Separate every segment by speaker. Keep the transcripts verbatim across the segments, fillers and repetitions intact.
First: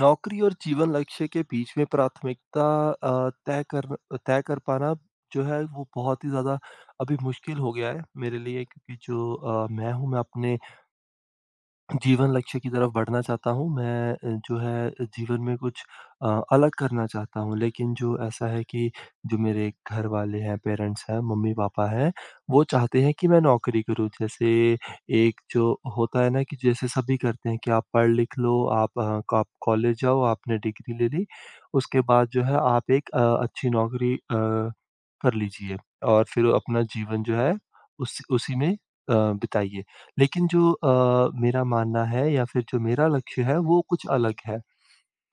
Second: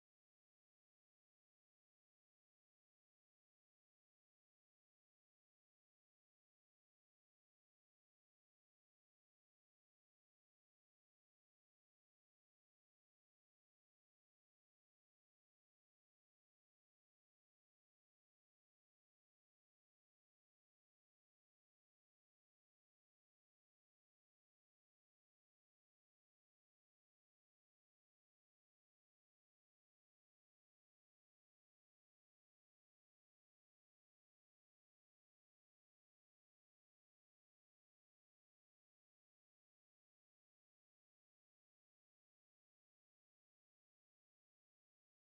Speaker 1: नौकरी और जीवन लक्ष्य के बीच में प्राथमिकता अ, तय कर तय कर पाना जो है वो बहुत ही ज़्यादा अभी मुश्किल हो गया है मेरे लिए क्योंकि जो अ, मैं हूँ मैं अपने जीवन लक्ष्य की तरफ बढ़ना चाहता हूँ। मैं अ, जो है जीवन में कुछ अ, अलग करना चाहता हूँ, लेकिन जो ऐसा है कि जो मेरे घर वाले हैं, पेरेंट्स हैं, मम्मी-पापा हैं, वो चाहते हैं कि मैं नौकरी करूँ। जैसे एक जो होता है ना कि जैसे सभी करते हैं कि आप पढ़ लिख लो, आप अ, क आप कॉलेज जाओ, आपने डिग्री ले ली, उसके बाद जो है आप एक अ, अच्छी नौकरी अ, कर लीजिए और फिर अपना जीवन जो है उस उसी में अ, बिताइए। लेकिन जो अ, मेरा मानना है या फिर जो मेरा लक्ष्य है वो कुछ अलग है।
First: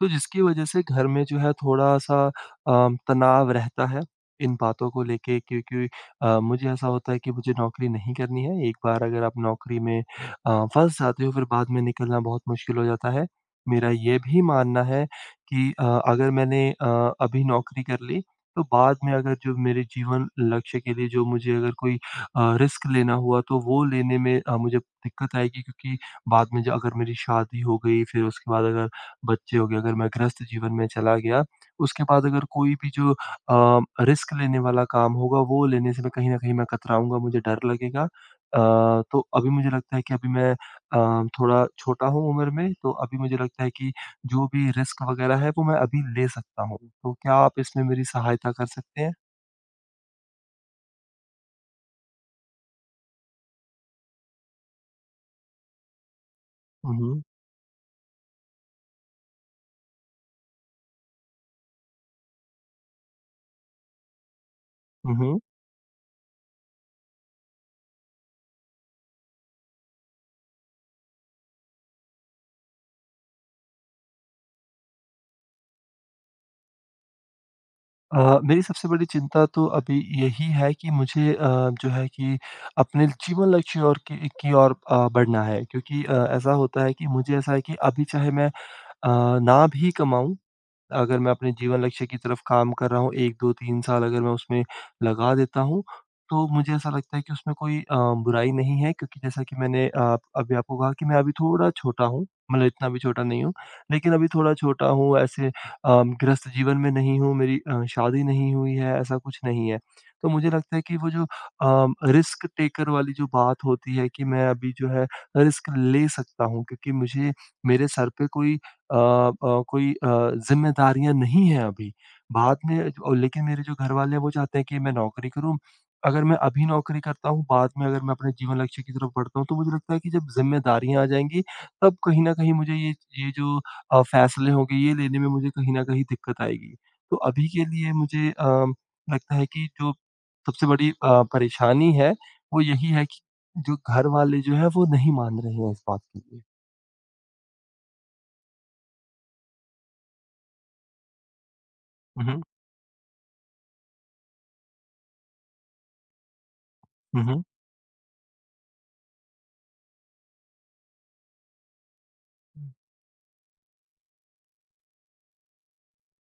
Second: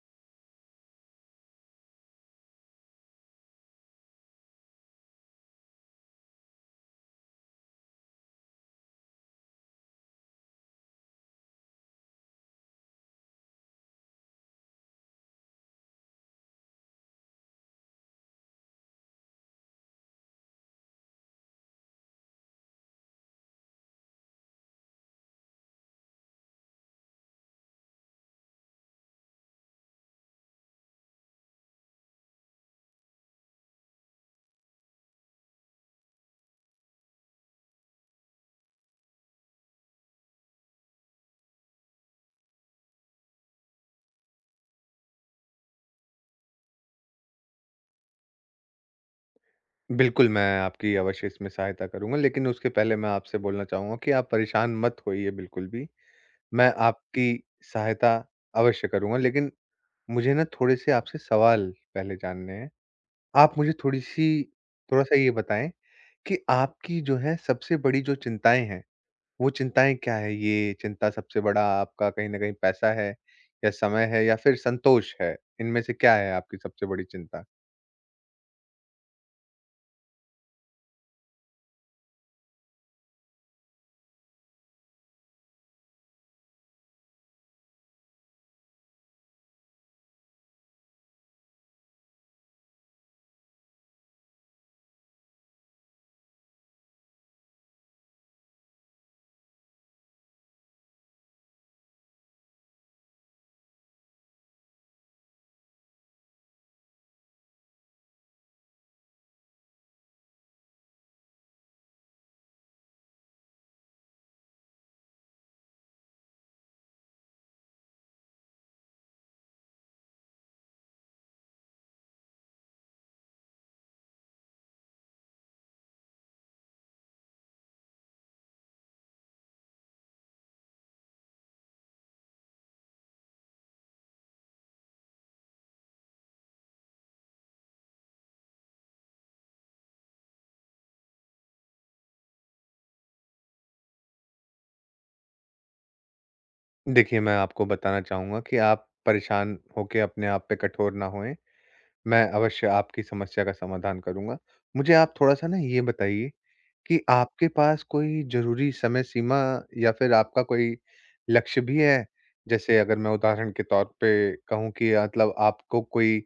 Speaker 1: तो जिसकी वजह से घर में जो है थोड़ा-सा अ, तनाव रहता है, इन बातों को लेके क्योंकि अ, मुझे ऐसा होता है कि मुझे नौकरी नहीं करनी है। एक बार अगर आप नौकरी में अ, फँस जाते हो फिर बाद में निकलना बहुत मुश्किल हो जाता है। मेरा ये भी मानना है कि अ, अगर मैंने अ, अभी नौकरी कर ली तो बाद में अगर जो मेरे जीवन लक्ष्य के लिए जो मुझे अगर कोई अ, रिस्क लेना हुआ तो वो लेने में अ, मुझे दिक्कत आएगी क्योंकि बाद में जो अगर मेरी शादी हो गई फिर उसके बाद अगर बच्चे हो गए, अगर मैं गृहस्थ जीवन में चला गया, उसके बाद अगर कोई भी जो अ, रिस्क लेने वाला काम होगा, वो लेने से मैं कहीं न कहीं मैं कतराऊँगा, मुझे डर लगेगा। अ, तो अभी मुझे लगता है कि अभी मैं अ, थोड़ा छोटा हूँ उम्र में, तो अभी मुझे लगता है कि जो भी रिस्क वगैरह है, वो मैं अभी ले सकता हूँ। तो क्या आप इसमें मेरी सहायता कर सकते हैं?
Speaker 2: बिल्कुल, मैं आपकी अवश्य इसमें सहायता करूँगा, लेकिन उसके पहले मैं आपसे बोलना चाहूँगा कि आप परेशान मत होइए बिल्कुल भी। मैं
Speaker 1: हुँ, हुँ।
Speaker 2: आपकी सहायता अवश्य करूँगा, लेकिन मुझे ना थोड़े-से आपसे सवाल पहले जानने हैं। आप मुझे थोड़ी-सी थोड़ा-सा
Speaker 1: हुँ,
Speaker 2: ये
Speaker 1: हुँ।
Speaker 2: बताएँ कि आपकी जो है सबसे बड़ी जो चिंताएँ हैं, वो चिंताएँ क्या हैं? ये चिंता सबसे बड़ा आपका कहीं न कहीं पैसा है या समय है या फिर संतोष है? इनमें से क्या है आपकी सबसे बड़ी चिंता?
Speaker 1: अ, मेरी सबसे बड़ी चिंता तो अभी यही है कि मुझे अ, जो है कि अपने जीवन लक्ष्य और की की ओर अ, बढ़ना है क्योंकि अ, ऐसा होता है कि मुझे ऐसा है कि अभी चाहे मैं अ, ना भी कमाऊँ अगर मैं अपने जीवन लक्ष्य की तरफ काम कर रहा हूँ एक, दो, तीन साल अगर मैं उसमें लगा देता हूँ, तो मुझे ऐसा लगता है कि उसमें कोई अ, बुराई नहीं है क्योंकि जैसा कि मैंने अ, अभी आपको कहा कि मैं अभी थोड़ा छोटा हूँ, मतलब इतना भी छोटा नहीं हूँ, लेकिन अभी थोड़ा छोटा हूँ, ऐसे अ, गृहस्थ जीवन में नहीं हूँ, मेरी अ, शादी नहीं हुई है, ऐसा कुछ नहीं है। तो मुझे लगता है कि वो जो अ, रिस्क टेकर वाली जो बात होती है कि मैं अभी जो है रिस्क ले सकता हूँ क्योंकि मुझे मेरे सर पे कोई अ अ, कोई अ, ज़िम्मेदारियाँ नहीं हैं अभी। बाद में और लेकिन मेरे जो घरवाले हैं वो चाहते हैं कि मैं नौकरी करूँ। अगर मैं अभी नौकरी करता हूँ, बाद में अगर मैं अपने जीवन लक्ष्य की तरफ बढ़ता हूँ, तो मुझे लगता है कि जब ज़िम्मेदारियाँ आ जाएँगी, तब कहीं न कहीं मुझे ये ये जो अ, फ़ैसले होंगे, ये लेने में मुझे कहीं न कहीं दिक्कत आएगी। तो अभी के लिए मुझे अ, लगता है कि जो सबसे बड़ी अ, परेशानी है, वो यही है कि जो घरवाले जो हैं, वो नहीं मान रहे हैं इस बात के लिए।
Speaker 2: देखिए, मैं आपको बताना चाहूँगा कि आप परेशान होके अपने आप पे कठोर ना होएँ, मैं
Speaker 1: हुँ, हुँ।
Speaker 2: अवश्य आपकी समस्या का समाधान करूँगा। मुझे आप थोड़ा-सा ना ये बताइए कि
Speaker 1: हुँ, हुँ।
Speaker 2: आपके पास कोई ज़रूरी समय सीमा या फिर आपका कोई लक्ष्य भी है? जैसे अगर मैं उदाहरण के तौर पे कहूँ कि मतलब आपको कोई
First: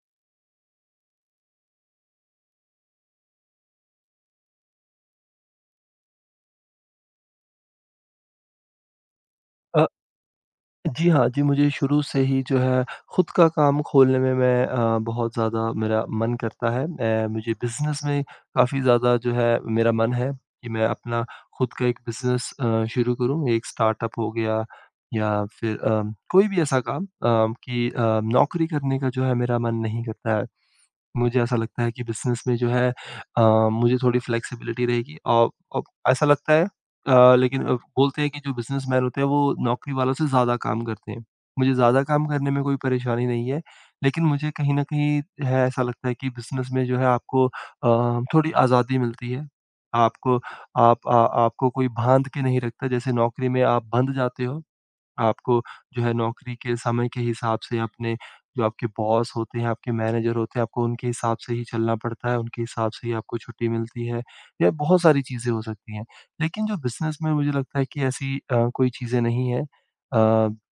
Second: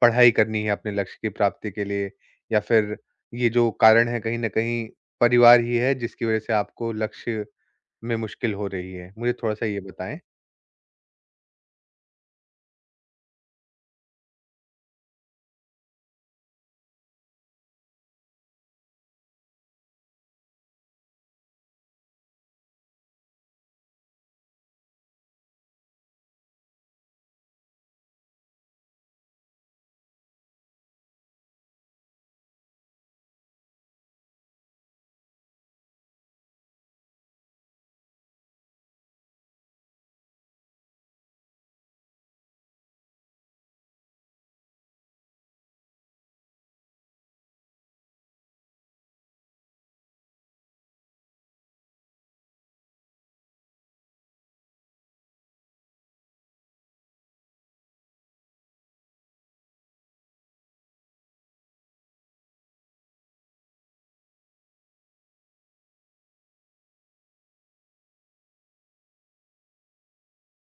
Speaker 2: पढ़ाई करनी है अपने लक्ष्य की प्राप्ति के लिए या फिर ये जो कारण है कहीं न कहीं परिवार ही है जिसकी वज़ह से आपको लक्ष्य में मुश्किल हो रही है? मुझे थोड़ा-सा ये बताएँ।
Speaker 1: जी हाँ, जी मुझे शुरू से ही जो है खुद का काम खोलने में मैं अ, बहुत ज़्यादा मेरा मन करता है। मैं मुझे बिज़नेस में काफ़ी ज़्यादा जो है मेरा मन है कि मैं अपना खुद का एक बिज़नेस अ, शुरू करूँ। एक स्टार्टअप हो गया या फिर अ, कोई भी ऐसा काम अ, कि अ, नौकरी करने का जो है मेरा मन नहीं करता है। मुझे ऐसा लगता है कि बिज़नेस में जो है अ, मुझे थोड़ी फ्लेक्सिबिलिटी रहेगी और अब ऐसा लगता है अ, लेकिन अब बोलते हैं कि जो बिज़नेसमैन होते हैं वो नौकरी वालों से ज़्यादा काम करते हैं। मुझे ज़्यादा काम करने में कोई परेशानी नहीं है, लेकिन मुझे कहीं न कहीं है ऐसा लगता है कि बिज़नेस में जो है आपको अ, थोड़ी आज़ादी मिलती है। आपको आप अ, आपको कोई बाँध के नहीं रखता जैसे नौकरी में आप बँध जाते हो। आपको जो है नौकरी के समय के हिसाब से अपने जो आपके बॉस होते हैं, आपके मैनेजर होते हैं, आपको उनके हिसाब से ही चलना पड़ता है, उनके हिसाब से ही आपको छुट्टी मिलती है या बहुत सारी चीज़ें हो सकती हैं। लेकिन जो बिज़नेस में मुझे लगता है कि ऐसी अ, कोई चीज़ें नहीं हैं। अ,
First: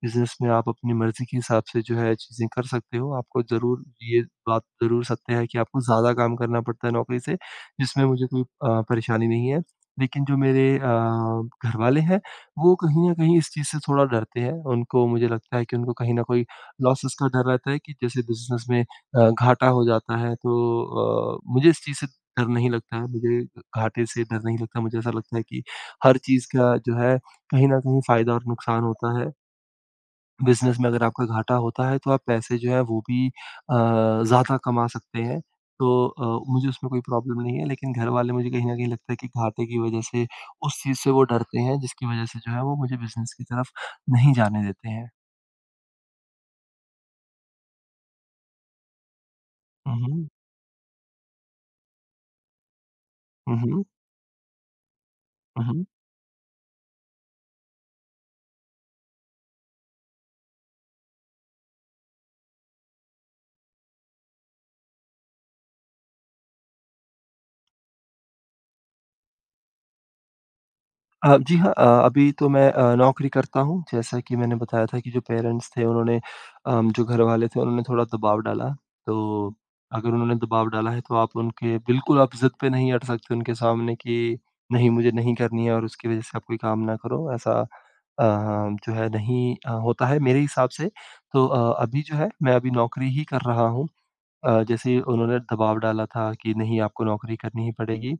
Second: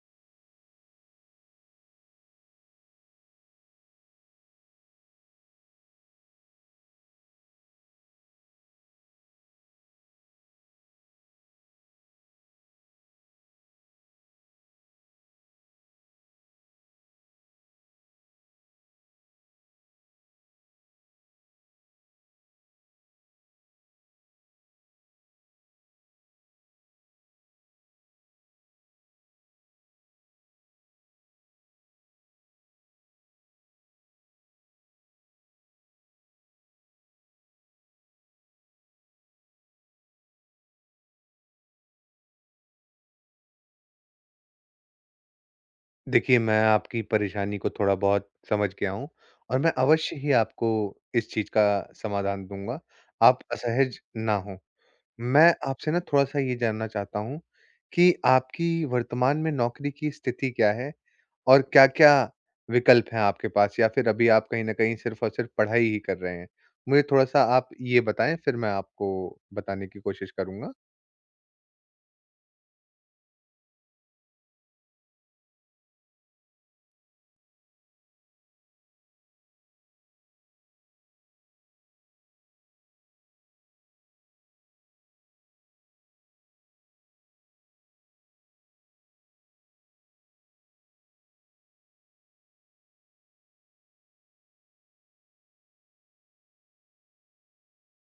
Speaker 1: बिज़नेस में आप अपनी मर्ज़ी के हिसाब से जो है चीज़ें कर सकते हो। आपको ज़रूर ये बात ज़रूर सत्य है कि आपको ज़्यादा काम करना पड़ता है नौकरी से, जिसमें मुझे कोई अ, परेशानी नहीं है। लेकिन जो मेरे अ, घरवाले हैं वो कहीं न कहीं इस चीज़ से थोड़ा डरते हैं। उनको मुझे लगता है कि उनको कहीं न कोई लॉसेस का डर रहता है कि जैसे बिज़नेस में अ, घाटा हो जाता है तो अ, मुझे इस चीज़ से डर नहीं लगता है। मुझे घाटे से डर नहीं लगता। मुझे ऐसा लगता है कि हर चीज़ का जो है कहीं न कहीं फ़ायदा और नुकसान होता है। बिज़नेस में अगर आपका घाटा होता है तो आप पैसे जो है वो भी अ, ज़्यादा कमा सकते हैं। तो अ, मुझे उसमें कोई प्रॉब्लम नहीं है लेकिन घरवाले मुझे कहीं न कहीं लगता है कि घाटे की वज़ह से उस चीज़ से वो डरते हैं जिसकी वज़ह से जो है वो मुझे बिज़नेस की तरफ नहीं जाने देते हैं।
Speaker 2: देखिए, मैं आपकी परेशानी को थोड़ा बहुत समझ गया हूँ और मैं
Speaker 1: हुँ,
Speaker 2: अवश्य
Speaker 1: हुँ।
Speaker 2: ही आपको इस चीज़ का समाधान दूँगा, आप
Speaker 1: हुँ, हुँ।
Speaker 2: असहज ना हों। मैं
Speaker 1: हुँ, हुँ।
Speaker 2: आपसे ना थोड़ा-सा ये जानना चाहता हूँ कि आपकी वर्तमान में नौकरी की स्थिति क्या है? और क्या-क्या विकल्प हैं आपके पास या फिर अभी आप कहीं न कहीं सिर्फ़ और सिर्फ़ पढ़ाई ही कर रहे हैं? मुझे थोड़ा-सा आप ये बताएँ, फिर मैं आपको बताने की कोशिश करूँगा।
Speaker 1: अ, जी हाँ, अ, अभी तो मैं अ, नौकरी करता हूँ। जैसा कि मैंने बताया था कि जो पेरेंट्स थे उन्होंने अम, जो घरवाले थे उन्होंने थोड़ा दबाव डाला। तो अगर उन्होंने दबाव डाला है तो आप उनके बिल्कुल आप ज़िद पे नहीं अड़ सकते उनके सामने कि नहीं मुझे नहीं करनी है और उसकी वज़ह से आप कोई काम ना करो। ऐसा अ, जो है नहीं अ, होता है मेरे हिसाब से। तो अ, अभी जो है मैं अभी नौकरी ही कर रहा हूँ। अ, जैसे ही उन्होंने दबाव डाला था कि नहीं आपको नौकरी करनी ही पड़ेगी।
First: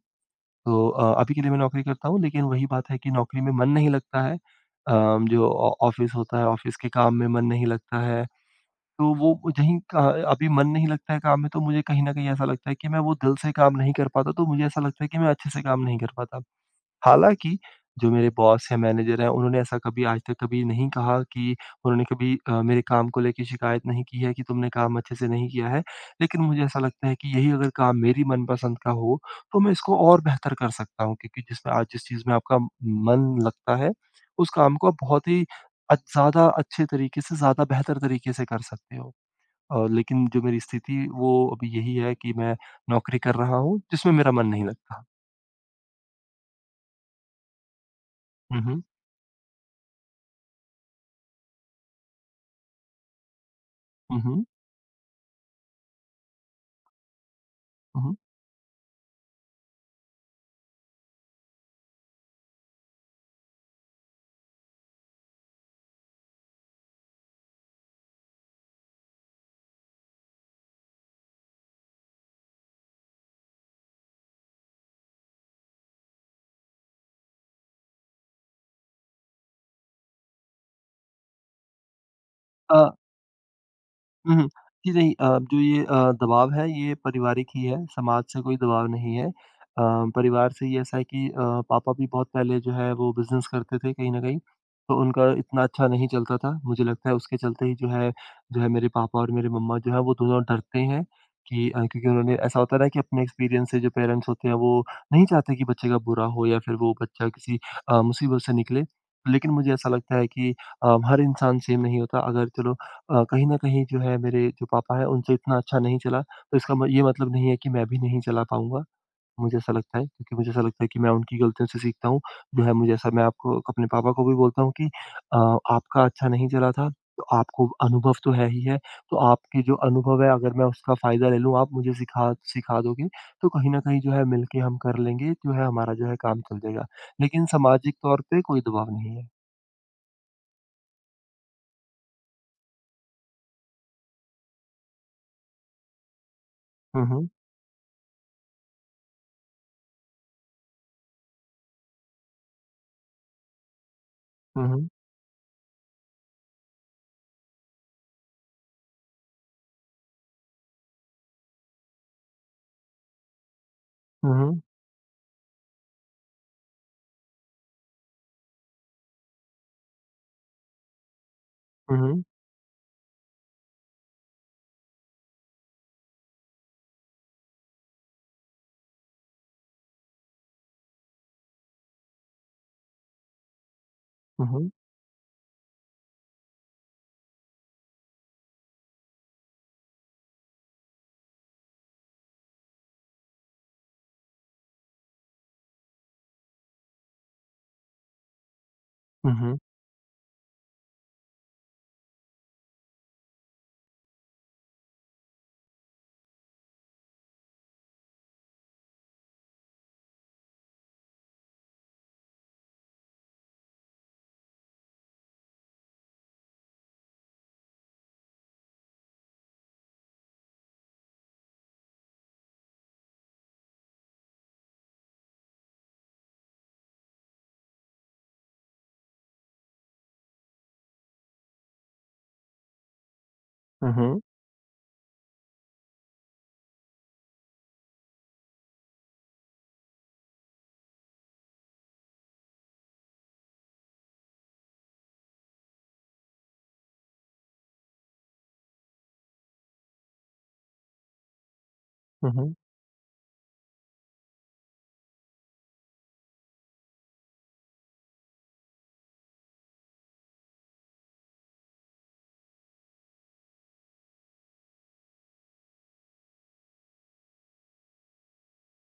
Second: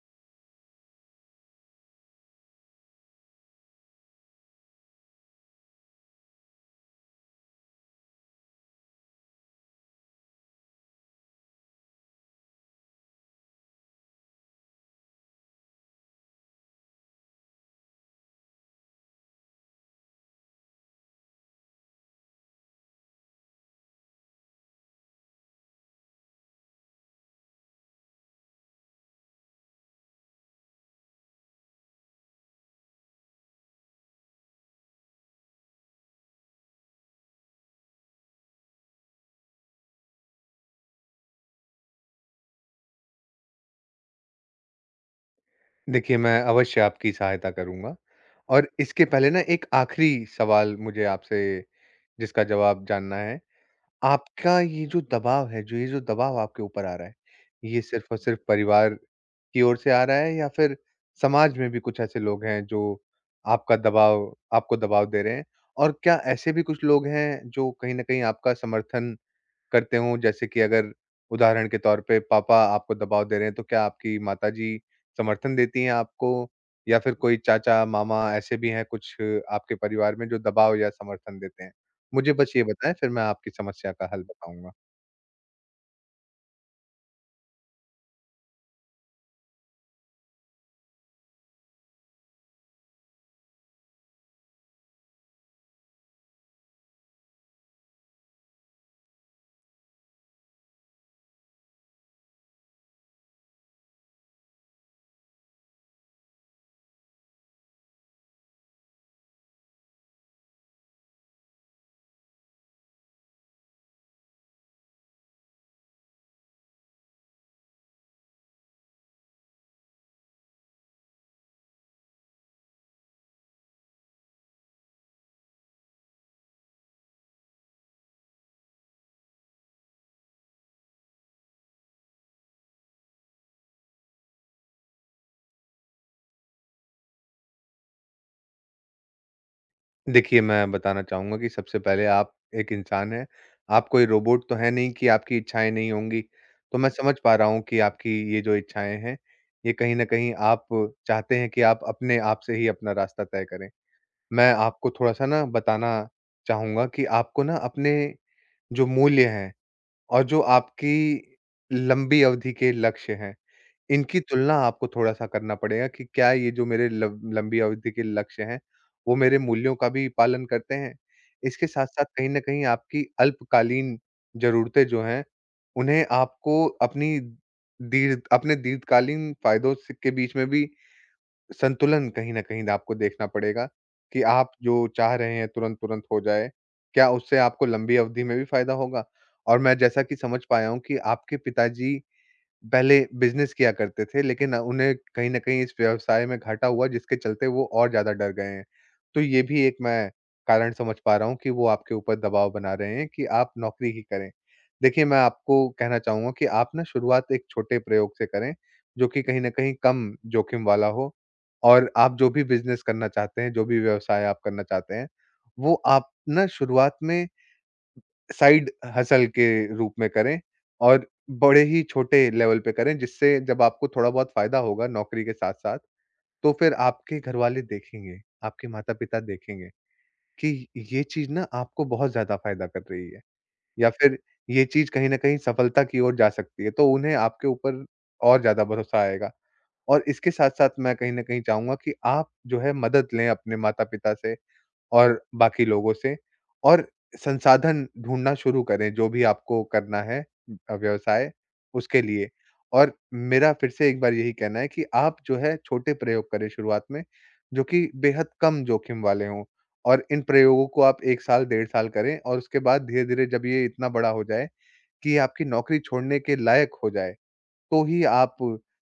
Speaker 1: तो अ, अभी के लिए मैं नौकरी करता हूँ, लेकिन वही बात है कि नौकरी में मन नहीं लगता है। अम, जो ऑ ऑफ़िस होता है, ऑफ़िस के काम में मन नहीं लगता है। तो वो जहीं का अभी मन नहीं लगता है काम में, तो मुझे कहीं न कहीं ऐसा लगता है कि मैं वो दिल से काम नहीं कर पाता, तो मुझे ऐसा लगता है कि मैं अच्छे से काम नहीं कर पाता। हालाँकि, जो मेरे बॉस हैं, मैनेजर हैं, उन्होंने ऐसा कभी आज तक कभी नहीं कहा कि उन्होंने कभी अ, मेरे काम को लेके शिकायत नहीं की है कि तुमने काम अच्छे से नहीं किया है। लेकिन मुझे ऐसा लगता है कि यही अगर काम मेरी मनपसंद का हो, तो मैं इसको और बेहतर कर सकता हूँ क्योंकि जिसमें आज जिस चीज़ में आपका मन लगता है, उस काम को आप बहुत ही अ, ज़्यादा अच्छे तरीके से, ज़्यादा बेहतर तरीके से कर सकते हो। और लेकिन जो मेरी स्थिति वो अभी यही है कि मैं नौकरी कर रहा हूँ, जिसमें मेरा मन नहीं लगता।
Speaker 2: देखिए, मैं अवश्य आपकी सहायता करूँगा
Speaker 1: हुँ,
Speaker 2: और
Speaker 1: हुँ।
Speaker 2: इसके पहले ना एक आखिरी सवाल मुझे आपसे जिसका जवाब जानना है।
Speaker 1: हुँ, हुँ।
Speaker 2: आपका ये जो दबाव है, जो ये जो दबाव आपके ऊपर आ रहा है, ये
Speaker 1: हुँ,
Speaker 2: सिर्फ़
Speaker 1: हुँ।
Speaker 2: और सिर्फ़ परिवार की ओर से आ रहा है या फिर समाज में भी कुछ ऐसे लोग हैं जो आपका दबाव आपको दबाव दे रहे हैं? और क्या ऐसे भी कुछ लोग हैं जो कहीं न कहीं आपका समर्थन करते हों? जैसे कि अगर उदाहरण के तौर पे पापा आपको दबाव दे रहे हैं, तो क्या आपकी माताजी समर्थन देती हैं आपको? या फिर कोई चाचा, मामा ऐसे भी हैं कुछ आपके परिवार में जो दबाव या समर्थन देते हैं? मुझे बस ये
Speaker 1: अ
Speaker 2: बताएँ, फिर मैं आपकी समस्या का हल
Speaker 1: हुँ, हुँ।
Speaker 2: बताऊँगा।
Speaker 1: जी, नहीं अ, जो ये अ, दबाव है ये पारिवारिक ही है, समाज से कोई दबाव नहीं है। अ, परिवार से ये ऐसा है कि अ, पापा भी बहुत पहले जो है वो बिज़नेस करते थे कहीं न कहीं, तो उनका इतना अच्छा नहीं चलता था। मुझे लगता है उसके चलते ही जो है जो है मेरे पापा और मेरे मम्मा जो है वो दोनों डरते हैं कि अ, क्योंकि उन्होंने ऐसा होता है ना कि अपने एक्सपीरियंस से जो पेरेंट्स होते हैं वो नहीं चाहते कि बच्चे का बुरा हो या फिर वो बच्चा किसी अ, मुसीबत से निकले। लेकिन मुझे ऐसा लगता है कि अ, हर इंसान सेम नहीं होता। अगर चलो अ, कहीं न कहीं जो है मेरे जो पापा हैं उनसे इतना अच्छा नहीं चला, तो इसका म ये मतलब नहीं है कि मैं भी नहीं चला पाऊँगा। मुझे ऐसा लगता है क्योंकि मुझे ऐसा लगता है कि मैं उनकी गलतियों से सीखता हूँ। जो है मुझे ऐसा मैं आपको अपने पापा को भी बोलता हूँ कि अ, आपका अच्छा नहीं चला था, तो आपको अनुभव तो है ही है, तो आपके जो अनुभव है अगर मैं उसका फ़ायदा ले लूँ, आप मुझे सिखा सिखा दोगे, तो कहीं न कहीं जो है मिलके हम कर लेंगे, जो है हमारा जो है काम चल जाएगा। लेकिन सामाजिक तौर पे कोई दबाव नहीं है।
Speaker 2: देखिए, मैं बताना चाहूँगा कि सबसे पहले आप एक इंसान हैं, आप कोई रोबोट तो हैं नहीं कि आपकी इच्छाएँ नहीं होंगी। तो मैं
Speaker 1: हुँ,
Speaker 2: समझ
Speaker 1: हुँ।
Speaker 2: पा रहा हूँ कि आपकी ये जो इच्छाएँ हैं, ये कहीं न कहीं आप चाहते हैं कि आप अपने आप से ही अपना रास्ता तय करें। मैं
Speaker 1: हुँ, हुँ।
Speaker 2: आपको थोड़ा-सा ना बताना चाहूँगा कि आपको ना अपने जो मूल्य हैं और जो आपकी लंबी अवधि के लक्ष्य हैं, इनकी
Speaker 1: हुँ,
Speaker 2: तुलना
Speaker 1: हुँ।
Speaker 2: आपको थोड़ा-सा करना पड़ेगा कि क्या ये जो मेरे लब लंबी अवधि के लक्ष्य हैं, वो मेरे मूल्यों का भी पालन करते हैं? इसके
Speaker 1: हुँ,
Speaker 2: साथ-साथ
Speaker 1: हुँ।
Speaker 2: कहीं न कहीं आपकी अल्पकालीन ज़रूरतें जो हैं, उन्हें आपको अपनी दीर्घ अपने दीर्घकालीन फ़ायदों से के बीच में भी संतुलन कहीं न कहीं आपको देखना पड़ेगा कि
Speaker 1: हुँ,
Speaker 2: आप
Speaker 1: हुँ।
Speaker 2: जो चाह रहे हैं तुरंत-तुरंत हो जाए, क्या उससे आपको लंबी अवधि में भी फ़ायदा होगा? और मैं जैसा कि समझ पाया हूँ कि आपके पिताजी पहले बिज़नेस किया करते थे, लेकिन उन्हें कहीं न कहीं इस व्यवसाय में घाटा हुआ जिसके चलते वो और ज़्यादा डर गए हैं। तो
Speaker 1: हुँ,
Speaker 2: ये
Speaker 1: हुँ।
Speaker 2: भी एक मैं कारण समझ पा रहा हूँ कि वो आपके ऊपर दबाव बना रहे हैं कि आप नौकरी ही करें। देखिए, मैं आपको कहना चाहूँगा कि आप ना शुरुआत एक छोटे प्रयोग से करें, जो कि कहीं न कहीं कम जोखिम वाला हो और आप जो भी बिज़नेस करना चाहते हैं, जो भी व्यवसाय आप करना चाहते हैं, वो आप ना शुरुआत में साइड हसल के रूप में करें और बड़े ही छोटे लेवल पे करें, जिससे जब आपको थोड़ा बहुत फ़ायदा होगा नौकरी के साथ-साथ, तो फिर आपके घरवाले देखेंगे, आपके माता-पिता देखेंगे कि ये चीज़ ना आपको बहुत ज़्यादा फ़ायदा कर रही है या
Speaker 1: हुँ,
Speaker 2: फिर
Speaker 1: हुँ।
Speaker 2: ये चीज़ कहीं न कहीं सफलता की ओर जा सकती है, तो उन्हें आपके ऊपर और ज़्यादा भरोसा आएगा। और इसके साथ-साथ मैं कहीं न कहीं चाहूँगा कि आप जो है मदद लें अपने माता-पिता से और बाकी लोगों से और संसाधन ढूँढना शुरू करें, जो भी आपको करना है अ, व्यवसाय उसके लिए।
Speaker 1: हुँ, हुँ।
Speaker 2: और मेरा फिर से एक बार यही कहना है कि आप जो है छोटे प्रयोग करें शुरुआत में, जो कि बेहद कम जोखिम वाले हों और इन प्रयोगों को आप एक साल, डेढ़ साल करें और उसके बाद धीरे-धीरे जब ये इतना बड़ा हो जाए कि ये आपकी नौकरी छोड़ने के लायक हो जाए, तो ही आप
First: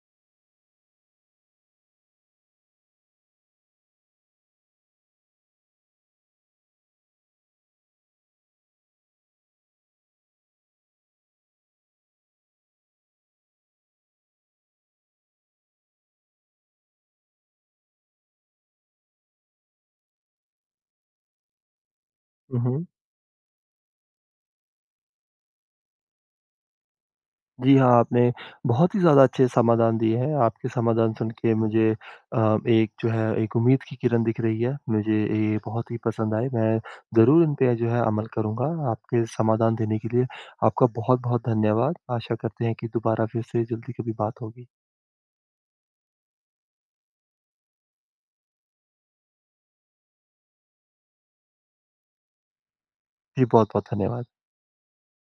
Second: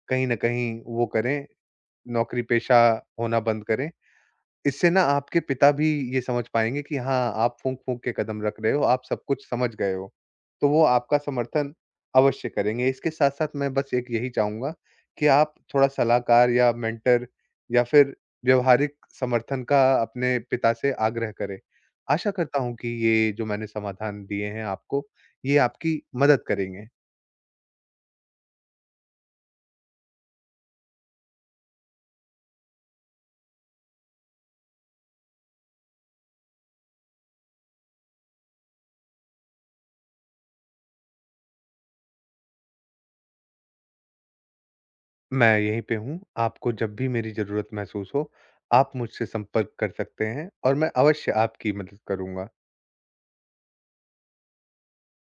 Speaker 2: कहीं न कहीं वो करें, नौकरी पेशा होना बंद करें। इससे ना आपके पिता भी ये समझ पाएँगे कि हाँ, आप फूँक-फूँक के कदम रख रहे हो, आप सब कुछ समझ गए हो। तो वो आपका समर्थन अवश्य करेंगे। इसके साथ-साथ मैं बस एक यही चाहूँगा कि आप थोड़ा सलाहकार या मेंटर या फिर व्यावहारिक समर्थन का अपने पिता से आग्रह करें। आशा
Speaker 1: हुँ,
Speaker 2: करता हूँ
Speaker 1: हुँ।
Speaker 2: कि ये जो मैंने समाधान दिए हैं आपको, ये आपकी मदद करेंगे।
Speaker 1: जी हाँ, आपने बहुत ही ज़्यादा अच्छे समाधान दिए हैं। आपके समाधान सुन के मुझे अ, एक जो है एक उम्मीद की किरण दिख रही है। मुझे ये बहुत ही पसंद आए। मैं ज़रूर इन पे जो है अमल करूँगा। आपके समाधान देने के लिए आपका बहुत-बहुत धन्यवाद। आशा करते हैं कि दोबारा फिर से जल्दी कभी बात होगी।
Speaker 2: मैं यहीं पे हूँ, आपको जब भी मेरी ज़रूरत महसूस हो, आप मुझसे संपर्क कर सकते हैं और मैं अवश्य आपकी मदद करूँगा।
Speaker 1: जी, बहुत-बहुत धन्यवाद।